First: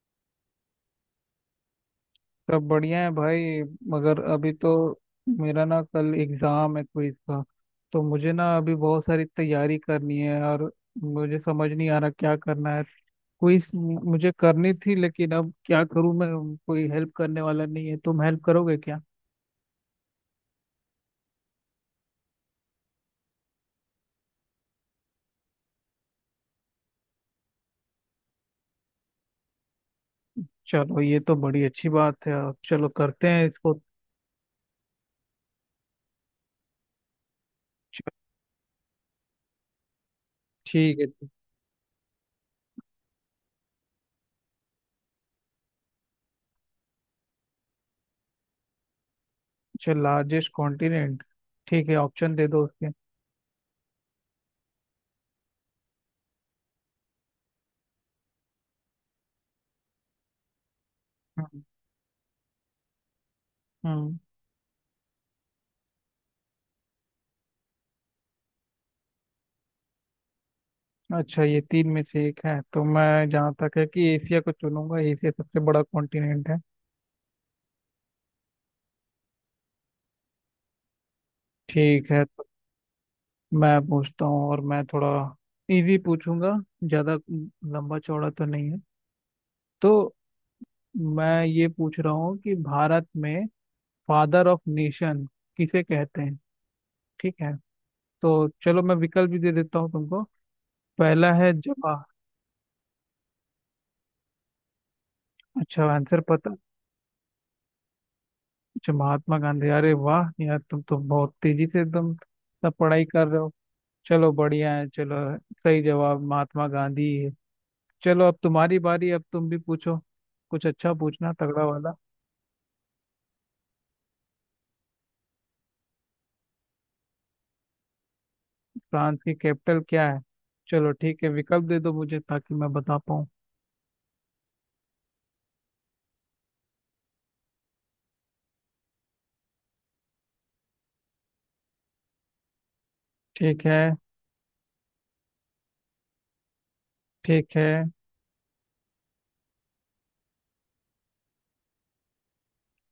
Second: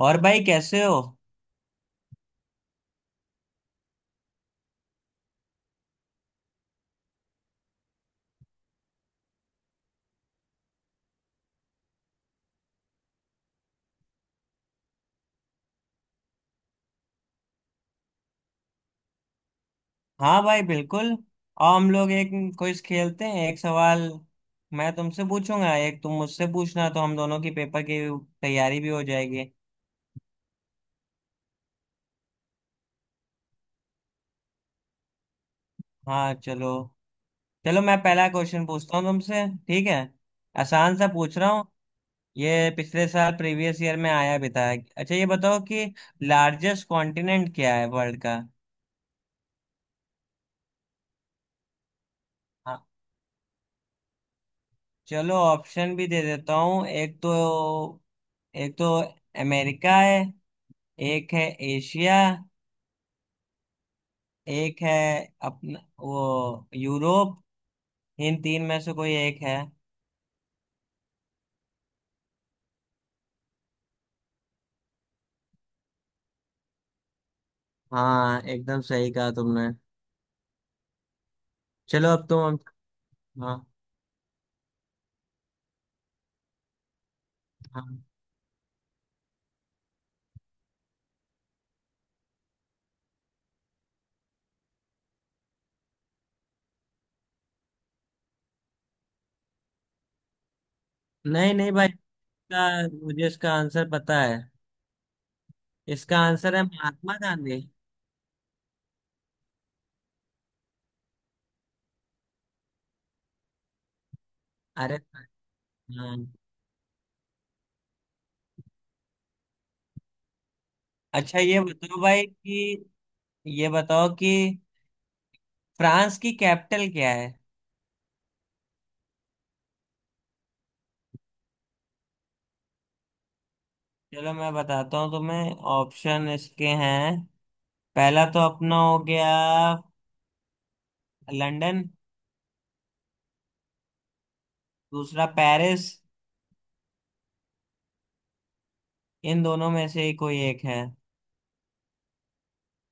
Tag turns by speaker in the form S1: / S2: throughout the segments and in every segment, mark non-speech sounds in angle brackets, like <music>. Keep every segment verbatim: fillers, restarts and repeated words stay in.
S1: और भाई कैसे हो।
S2: सब बढ़िया है भाई। मगर अभी तो मेरा ना कल एग्जाम है क्विज का। तो मुझे ना अभी बहुत सारी तैयारी करनी है और मुझे समझ नहीं आ रहा क्या करना है। क्विज मुझे करनी थी लेकिन अब क्या करूं मैं। कोई हेल्प करने वाला नहीं है, तुम हेल्प करोगे क्या।
S1: हाँ भाई बिल्कुल। आओ हम लोग एक क्विज खेलते हैं। एक सवाल मैं तुमसे पूछूंगा, एक तुम मुझसे पूछना, तो हम दोनों की पेपर की तैयारी भी हो जाएगी।
S2: चलो ये तो बड़ी अच्छी बात है और चलो करते हैं इसको।
S1: हाँ चलो। चलो मैं
S2: च-
S1: पहला क्वेश्चन पूछता हूँ तुमसे, ठीक है? आसान
S2: ठीक है।
S1: सा पूछ रहा हूँ। ये पिछले साल प्रीवियस ईयर में आया भी था। अच्छा ये बताओ कि लार्जेस्ट कॉन्टिनेंट क्या है वर्ल्ड का।
S2: चल लार्जेस्ट कॉन्टिनेंट ठीक है, ऑप्शन दे दो
S1: हाँ,
S2: उसके।
S1: चलो ऑप्शन भी दे देता हूँ। एक तो एक तो अमेरिका है। एक है
S2: हम्म।
S1: एशिया।
S2: हम्म।
S1: एक है अपना वो, यूरोप। इन तीन में से कोई एक है।
S2: अच्छा ये तीन में से एक है तो मैं जहाँ तक है कि एशिया को चुनूंगा। एशिया सबसे बड़ा कॉन्टिनेंट है।
S1: हाँ, एकदम सही कहा तुमने। चलो
S2: ठीक है।
S1: अब
S2: तो
S1: तुम। हाँ।
S2: मैं पूछता हूँ और मैं थोड़ा इजी पूछूंगा। ज़्यादा लंबा
S1: हाँ,
S2: चौड़ा तो नहीं है। तो मैं ये पूछ रहा हूँ कि भारत में फादर ऑफ नेशन किसे कहते हैं। ठीक है। तो चलो मैं विकल्प भी दे देता हूँ तुमको। पहला है
S1: नहीं नहीं भाई,
S2: जवाहर।
S1: इसका मुझे इसका आंसर पता है।
S2: अच्छा,
S1: इसका
S2: आंसर पता।
S1: आंसर है महात्मा गांधी।
S2: अच्छा महात्मा गांधी। अरे वाह यार, तुम तो बहुत तेजी से एकदम सब पढ़ाई कर रहे हो। चलो बढ़िया है
S1: अरे
S2: चलो। सही
S1: हाँ।
S2: जवाब महात्मा गांधी है। चलो अब तुम्हारी बारी, अब तुम भी पूछो कुछ अच्छा, पूछना
S1: अच्छा ये
S2: तगड़ा वाला।
S1: बताओ भाई कि, ये बताओ कि फ्रांस की कैपिटल क्या है।
S2: फ्रांस की कैपिटल क्या है। चलो ठीक है, विकल्प दे दो मुझे ताकि मैं बता पाऊँ।
S1: चलो मैं बताता हूँ तुम्हें, ऑप्शन इसके हैं। पहला तो अपना हो गया लंदन।
S2: ठीक है।
S1: दूसरा पेरिस।
S2: ठीक है।
S1: इन दोनों में से ही कोई एक है।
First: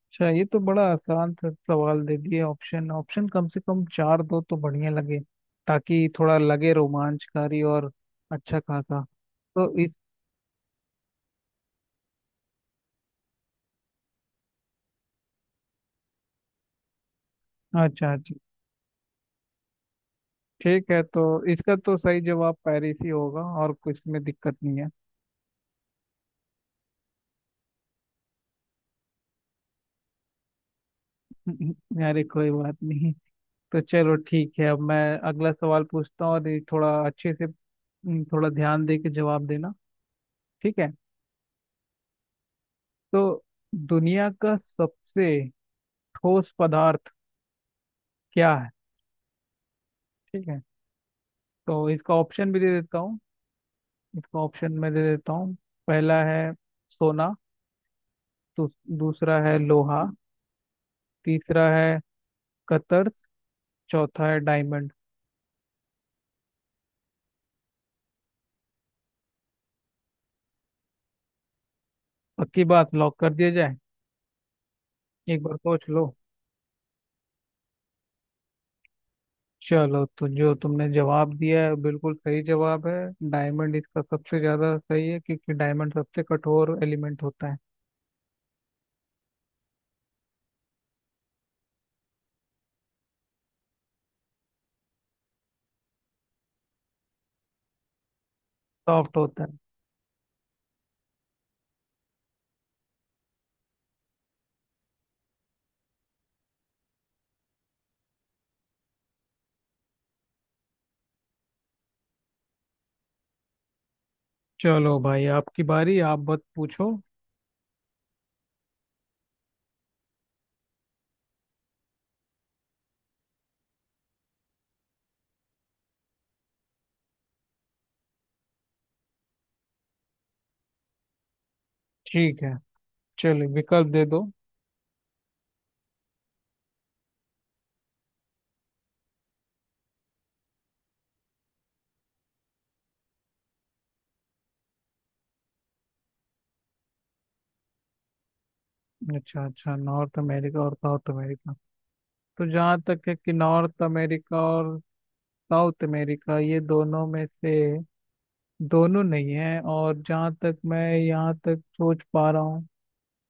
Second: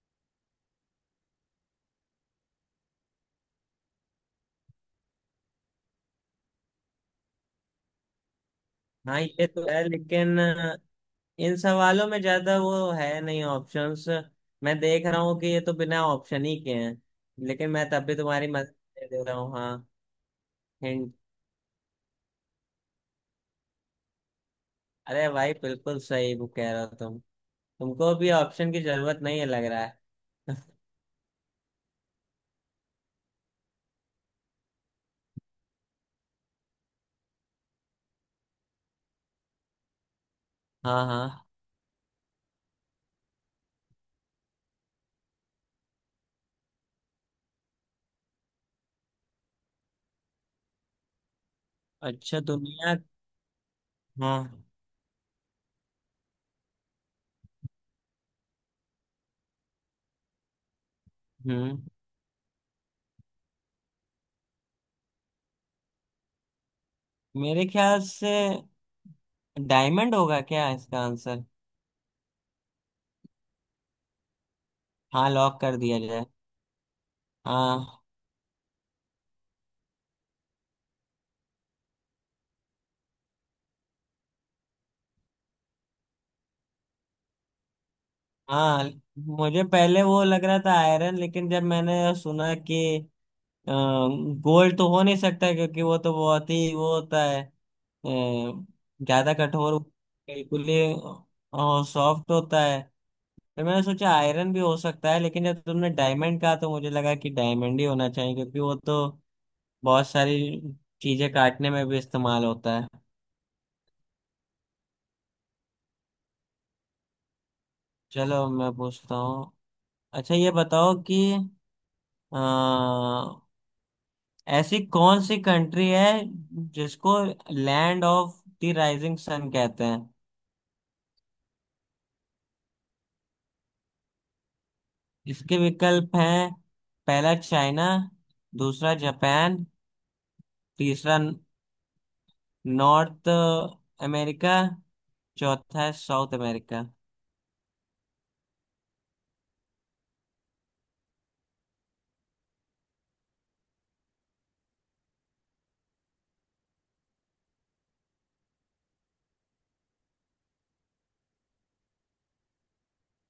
S2: अच्छा ये तो बड़ा आसान सा सवाल दे दिए। ऑप्शन ऑप्शन कम से कम चार दो तो बढ़िया लगे, ताकि थोड़ा लगे रोमांचकारी और अच्छा खासा।
S1: हाँ ये तो
S2: तो
S1: है,
S2: इस।
S1: लेकिन इन सवालों में ज्यादा वो है नहीं ऑप्शंस। मैं देख रहा हूँ कि ये तो बिना ऑप्शन ही के हैं, लेकिन मैं तब
S2: अच्छा
S1: भी
S2: अच्छा।
S1: तुम्हारी मदद ले दे रहा हूँ। हाँ,
S2: ठीक है
S1: हिंट।
S2: तो इसका तो सही जवाब पेरिस ही होगा, और कुछ में दिक्कत नहीं है।
S1: अरे भाई बिल्कुल सही वो कह रहे हो तुम। तुमको भी ऑप्शन की जरूरत नहीं है लग रहा है।
S2: <laughs> अरे कोई बात नहीं। तो चलो ठीक है, अब मैं अगला सवाल पूछता हूँ और ये थोड़ा अच्छे से हम्म, थोड़ा ध्यान दे के जवाब देना। ठीक है।
S1: हाँ हाँ।
S2: तो दुनिया का सबसे ठोस पदार्थ क्या है। ठीक है, तो इसका
S1: अच्छा,
S2: ऑप्शन भी दे
S1: दुनिया।
S2: देता हूँ। इसका
S1: हाँ।
S2: ऑप्शन मैं दे देता हूँ। पहला है सोना। दू, दूसरा है लोहा। तीसरा
S1: हम्म।
S2: है कतर्स। चौथा है डायमंड।
S1: मेरे ख्याल से डायमंड होगा क्या इसका आंसर?
S2: पक्की बात, लॉक कर दिया जाए।
S1: हाँ
S2: एक बार
S1: लॉक कर
S2: सोच
S1: दिया
S2: लो।
S1: जाए। हाँ
S2: चलो तो जो तुमने जवाब दिया है बिल्कुल सही जवाब है। डायमंड इसका सबसे ज्यादा सही है क्योंकि डायमंड सबसे कठोर एलिमेंट होता है।
S1: हाँ मुझे पहले वो लग रहा था आयरन, लेकिन जब मैंने सुना कि गोल्ड तो हो नहीं सकता क्योंकि वो तो बहुत ही वो होता है, अ,
S2: सॉफ्ट
S1: ज्यादा
S2: होता है।
S1: कठोर, बिल्कुल ही सॉफ्ट होता है। तो मैंने सोचा आयरन भी हो सकता है, लेकिन जब तुमने डायमंड कहा तो मुझे लगा कि डायमंड ही होना चाहिए क्योंकि वो तो बहुत सारी चीजें काटने में भी इस्तेमाल होता है।
S2: चलो भाई आपकी बारी, आप बस पूछो।
S1: चलो मैं पूछता हूँ। अच्छा ये बताओ कि अ, ऐसी कौन सी कंट्री है जिसको land of the rising sun कहते हैं।
S2: ठीक है, चलो विकल्प दे दो।
S1: इसके विकल्प हैं, पहला चाइना, दूसरा जापान, तीसरा नॉर्थ अमेरिका, चौथा है साउथ अमेरिका।
S2: अच्छा अच्छा, नॉर्थ अमेरिका और साउथ अमेरिका। तो जहाँ तक है कि नॉर्थ अमेरिका और साउथ अमेरिका ये दोनों में से दोनों नहीं है। और जहाँ तक मैं यहाँ तक सोच पा रहा हूँ,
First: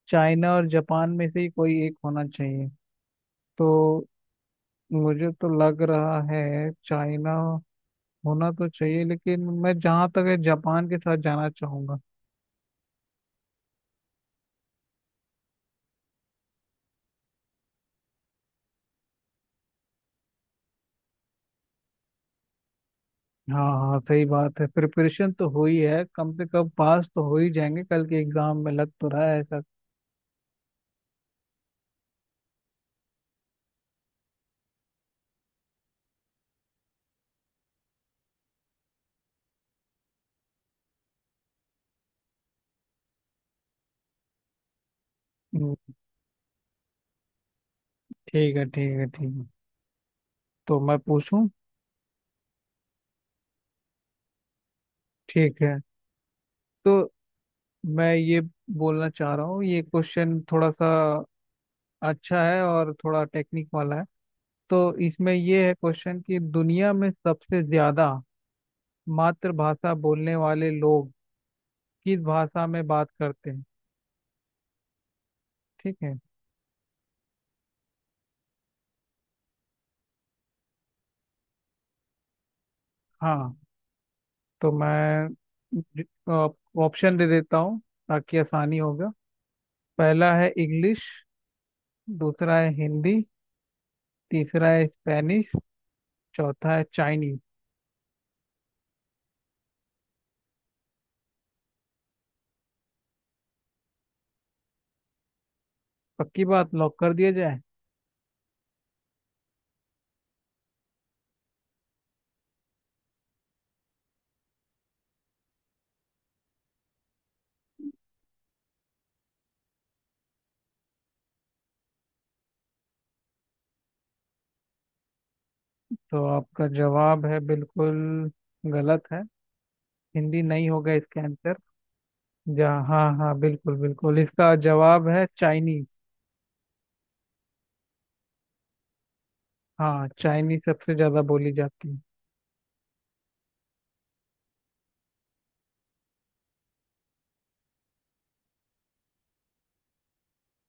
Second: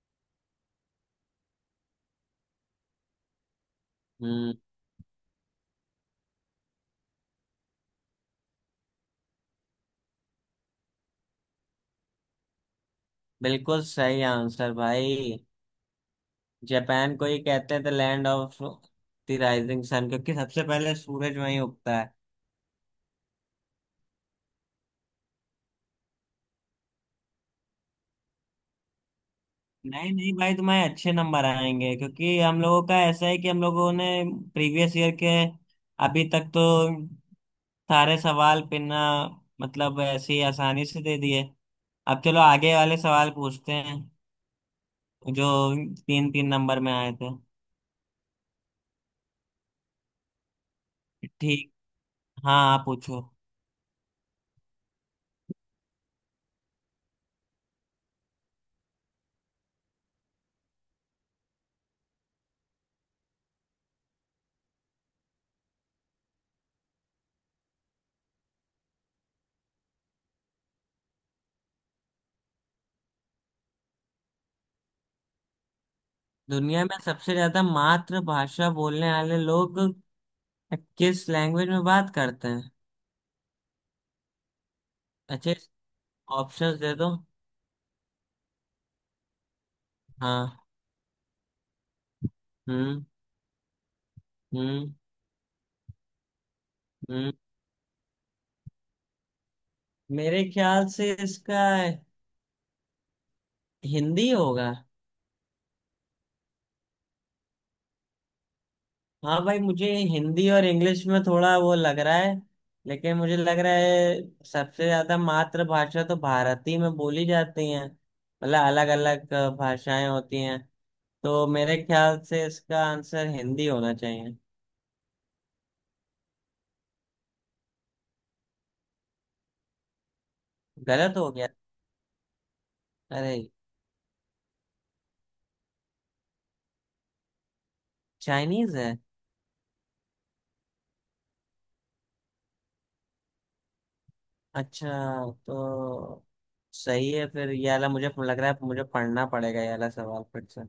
S2: चाइना और जापान में से ही कोई एक होना चाहिए। तो
S1: हम्म।
S2: मुझे तो लग रहा है चाइना होना तो चाहिए, लेकिन मैं जहाँ तक है जापान के साथ जाना चाहूंगा।
S1: बिल्कुल सही आंसर भाई। जापान को ही कहते हैं the land of the rising sun क्योंकि सबसे पहले सूरज वहीं उगता है।
S2: हाँ हाँ सही बात है। प्रिपरेशन तो हुई है, कम से कम पास तो हो ही जाएंगे कल के एग्जाम में, लग तो रहा है ऐसा।
S1: नहीं नहीं भाई, तुम्हारे अच्छे नंबर आएंगे क्योंकि हम लोगों का ऐसा है कि हम लोगों ने प्रीवियस ईयर के अभी तक तो सारे सवाल पिना, मतलब ऐसे ही आसानी से दे दिए। अब चलो आगे वाले सवाल पूछते हैं जो
S2: हम्म,
S1: तीन तीन नंबर में आए थे।
S2: ठीक है ठीक है ठीक है। तो मैं पूछूं।
S1: ठीक। हाँ आप पूछो।
S2: ठीक है तो मैं ये बोलना चाह रहा हूँ, ये क्वेश्चन थोड़ा सा अच्छा है और थोड़ा टेक्निक वाला है। तो इसमें ये है क्वेश्चन कि दुनिया में सबसे ज्यादा मातृभाषा बोलने वाले लोग किस भाषा में बात करते हैं। ठीक है।
S1: दुनिया में सबसे ज्यादा मातृभाषा बोलने वाले लोग किस लैंग्वेज में बात करते हैं?
S2: हाँ। तो मैं
S1: अच्छे ऑप्शंस दे दो।
S2: ऑप्शन दे देता हूँ, ताकि आसानी होगा। पहला है
S1: हाँ।
S2: इंग्लिश। दूसरा है
S1: हम्म।
S2: हिंदी। तीसरा है
S1: हम्म।
S2: स्पेनिश। चौथा है
S1: हम्म।
S2: चाइनीज।
S1: मेरे ख्याल से इसका हिंदी होगा।
S2: पक्की बात, लॉक कर दिया जाए।
S1: हाँ भाई, मुझे हिंदी और इंग्लिश में थोड़ा वो लग रहा है, लेकिन मुझे लग रहा है सबसे ज्यादा मातृभाषा तो भारती में बोली जाती है, मतलब अलग अलग भाषाएं होती हैं। तो मेरे ख्याल से इसका आंसर हिंदी होना चाहिए।
S2: तो आपका जवाब है बिल्कुल गलत है। हिंदी नहीं होगा
S1: गलत
S2: इसका
S1: हो गया?
S2: आंसर। जहाँ हाँ
S1: अरे,
S2: हाँ बिल्कुल बिल्कुल, इसका जवाब है चाइनीज।
S1: चाइनीज है!
S2: हाँ चाइनीज सबसे ज्यादा बोली जाती है।
S1: अच्छा, तो सही है फिर। ये वाला मुझे लग रहा है मुझे पढ़ना पड़ेगा, ये वाला सवाल फिर से।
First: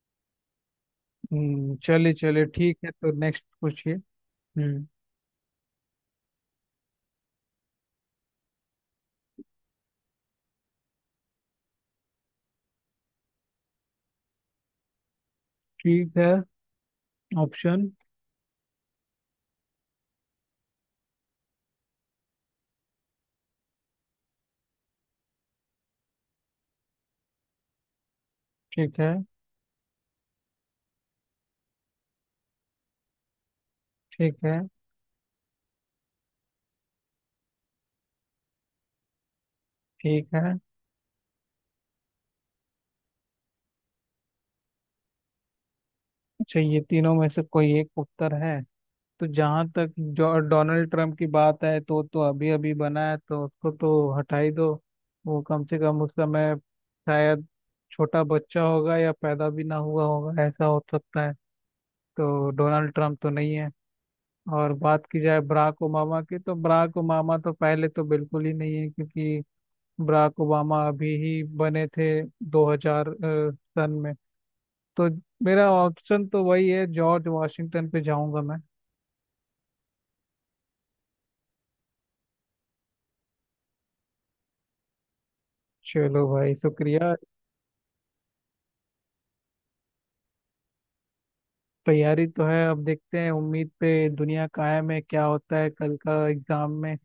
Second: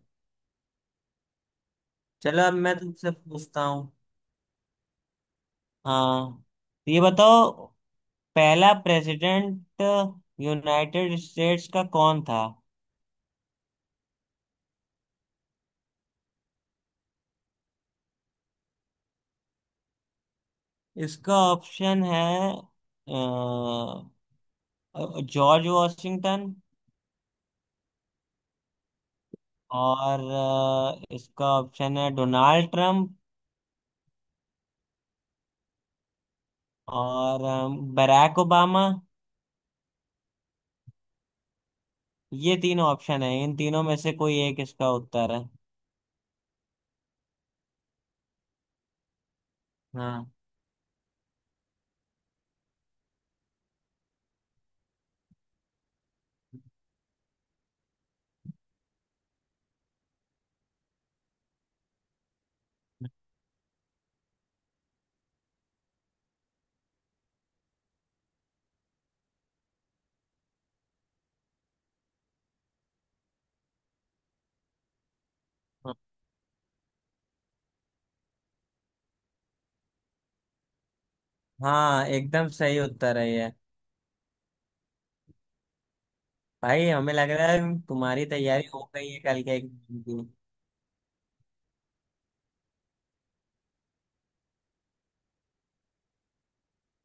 S2: हम्म चलिए
S1: चलो
S2: चलिए,
S1: अब मैं
S2: ठीक है तो
S1: तुमसे
S2: नेक्स्ट
S1: पूछता हूँ।
S2: पूछिए। हम्म।
S1: हाँ। तो ये बताओ, पहला प्रेसिडेंट यूनाइटेड स्टेट्स का कौन था?
S2: ठीक है, ऑप्शन।
S1: इसका ऑप्शन है अ, जॉर्ज वॉशिंगटन।
S2: ठीक है
S1: और अ, इसका ऑप्शन है डोनाल्ड ट्रंप।
S2: ठीक है
S1: और अ, बराक ओबामा।
S2: ठीक है।
S1: ये तीन ऑप्शन है, इन तीनों में से कोई एक इसका उत्तर है।
S2: अच्छा ये तीनों में से कोई एक उत्तर है। तो जहाँ तक
S1: हाँ।
S2: जो डोनाल्ड ट्रंप की बात है तो तो अभी अभी बना है तो उसको तो हटा ही दो। वो कम से कम उस समय शायद छोटा बच्चा होगा या पैदा भी ना हुआ होगा, ऐसा हो सकता है। तो डोनाल्ड ट्रंप तो नहीं है। और बात की जाए बराक ओबामा की, तो बराक ओबामा तो पहले तो बिल्कुल ही नहीं है क्योंकि बराक ओबामा अभी ही बने थे दो हज़ार अ, सन में। तो मेरा ऑप्शन तो वही है, जॉर्ज वाशिंगटन पे जाऊंगा मैं।
S1: हाँ एकदम सही उत्तर है ये।
S2: चलो भाई
S1: भाई हमें
S2: शुक्रिया।
S1: लग रहा है तुम्हारी तैयारी हो गई है कल के एग्जाम की।
S2: तैयारी तो है, अब देखते हैं उम्मीद पे दुनिया कायम है, क्या होता है कल का एग्जाम में।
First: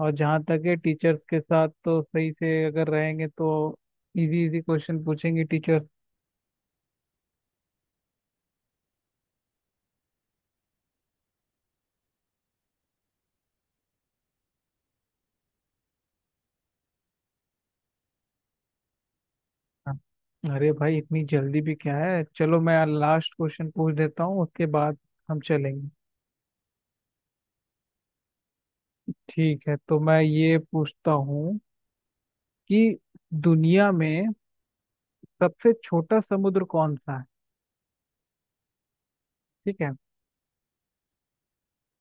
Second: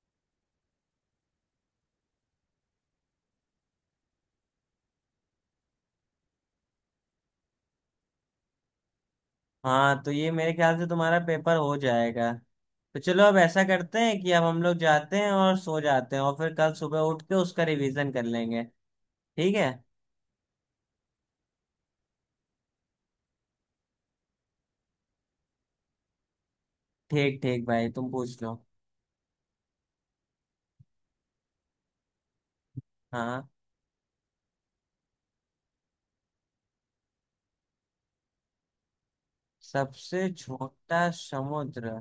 S2: और जहाँ तक है टीचर्स के साथ तो सही से अगर रहेंगे तो इजी इजी क्वेश्चन पूछेंगे टीचर्स।
S1: हाँ, तो ये मेरे ख्याल से तुम्हारा पेपर हो जाएगा। तो चलो अब ऐसा करते हैं कि अब हम लोग जाते हैं और सो जाते हैं, और फिर कल सुबह उठ के उसका रिवीजन कर लेंगे, ठीक है?
S2: अरे भाई इतनी जल्दी भी क्या है, चलो मैं लास्ट क्वेश्चन पूछ देता हूँ उसके बाद हम चलेंगे।
S1: ठीक ठीक भाई, तुम पूछ लो।
S2: ठीक है तो मैं ये पूछता हूँ कि
S1: हाँ।
S2: दुनिया में सबसे छोटा समुद्र कौन सा है। ठीक है।
S1: सबसे छोटा समुद्र।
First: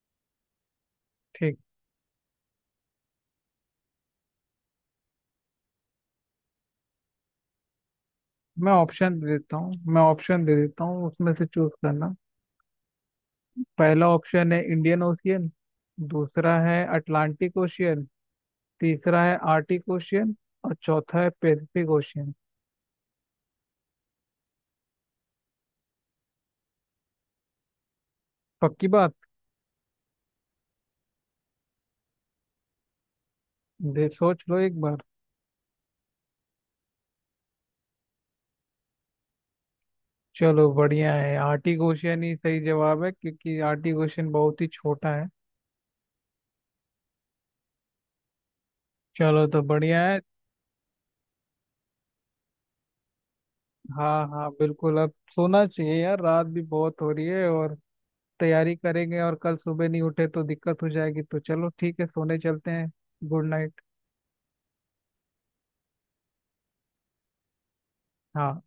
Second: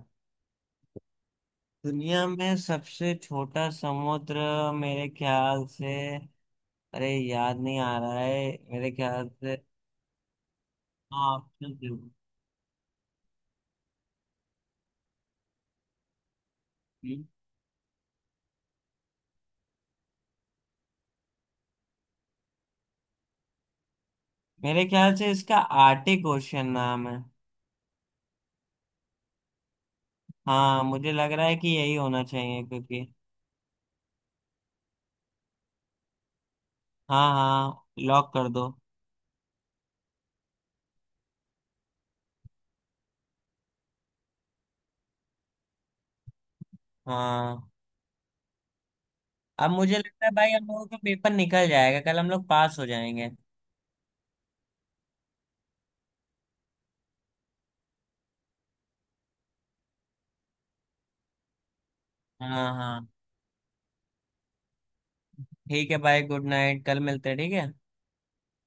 S2: ठीक।
S1: दुनिया में सबसे छोटा समुद्र, मेरे ख्याल से, अरे याद नहीं आ रहा है
S2: मैं
S1: मेरे
S2: ऑप्शन दे
S1: ख्याल
S2: देता
S1: से।
S2: हूँ, मैं ऑप्शन दे देता हूँ, उसमें
S1: हाँ,
S2: से चूज
S1: ऑप्शन दो।
S2: करना। पहला ऑप्शन है इंडियन ओशियन। दूसरा है
S1: हम्म।
S2: Atlantic Ocean. तीसरा है आर्टिक ओशियन। और चौथा है पैसिफिक ओशियन।
S1: मेरे ख्याल से इसका आर्टिक ओशन नाम है।
S2: पक्की बात,
S1: हाँ मुझे लग रहा है कि यही होना चाहिए क्योंकि,
S2: दे सोच लो एक बार।
S1: हाँ हाँ लॉक कर दो।
S2: चलो बढ़िया है, आर्टिक ओशियन ही सही जवाब है क्योंकि आर्टिक ओशियन बहुत ही छोटा है।
S1: हाँ।
S2: चलो तो
S1: अब मुझे
S2: बढ़िया है।
S1: लगता है भाई हम लोगों का पेपर निकल जाएगा कल, हम लोग पास हो जाएंगे।
S2: हाँ हाँ बिल्कुल, अब सोना चाहिए यार, रात भी बहुत हो रही है और तैयारी करेंगे और कल सुबह नहीं उठे तो दिक्कत हो जाएगी। तो चलो ठीक है सोने चलते
S1: हाँ
S2: हैं।
S1: हाँ।
S2: Good night.
S1: ठीक है भाई, गुड नाइट, कल मिलते हैं, ठीक है?
S2: हाँ।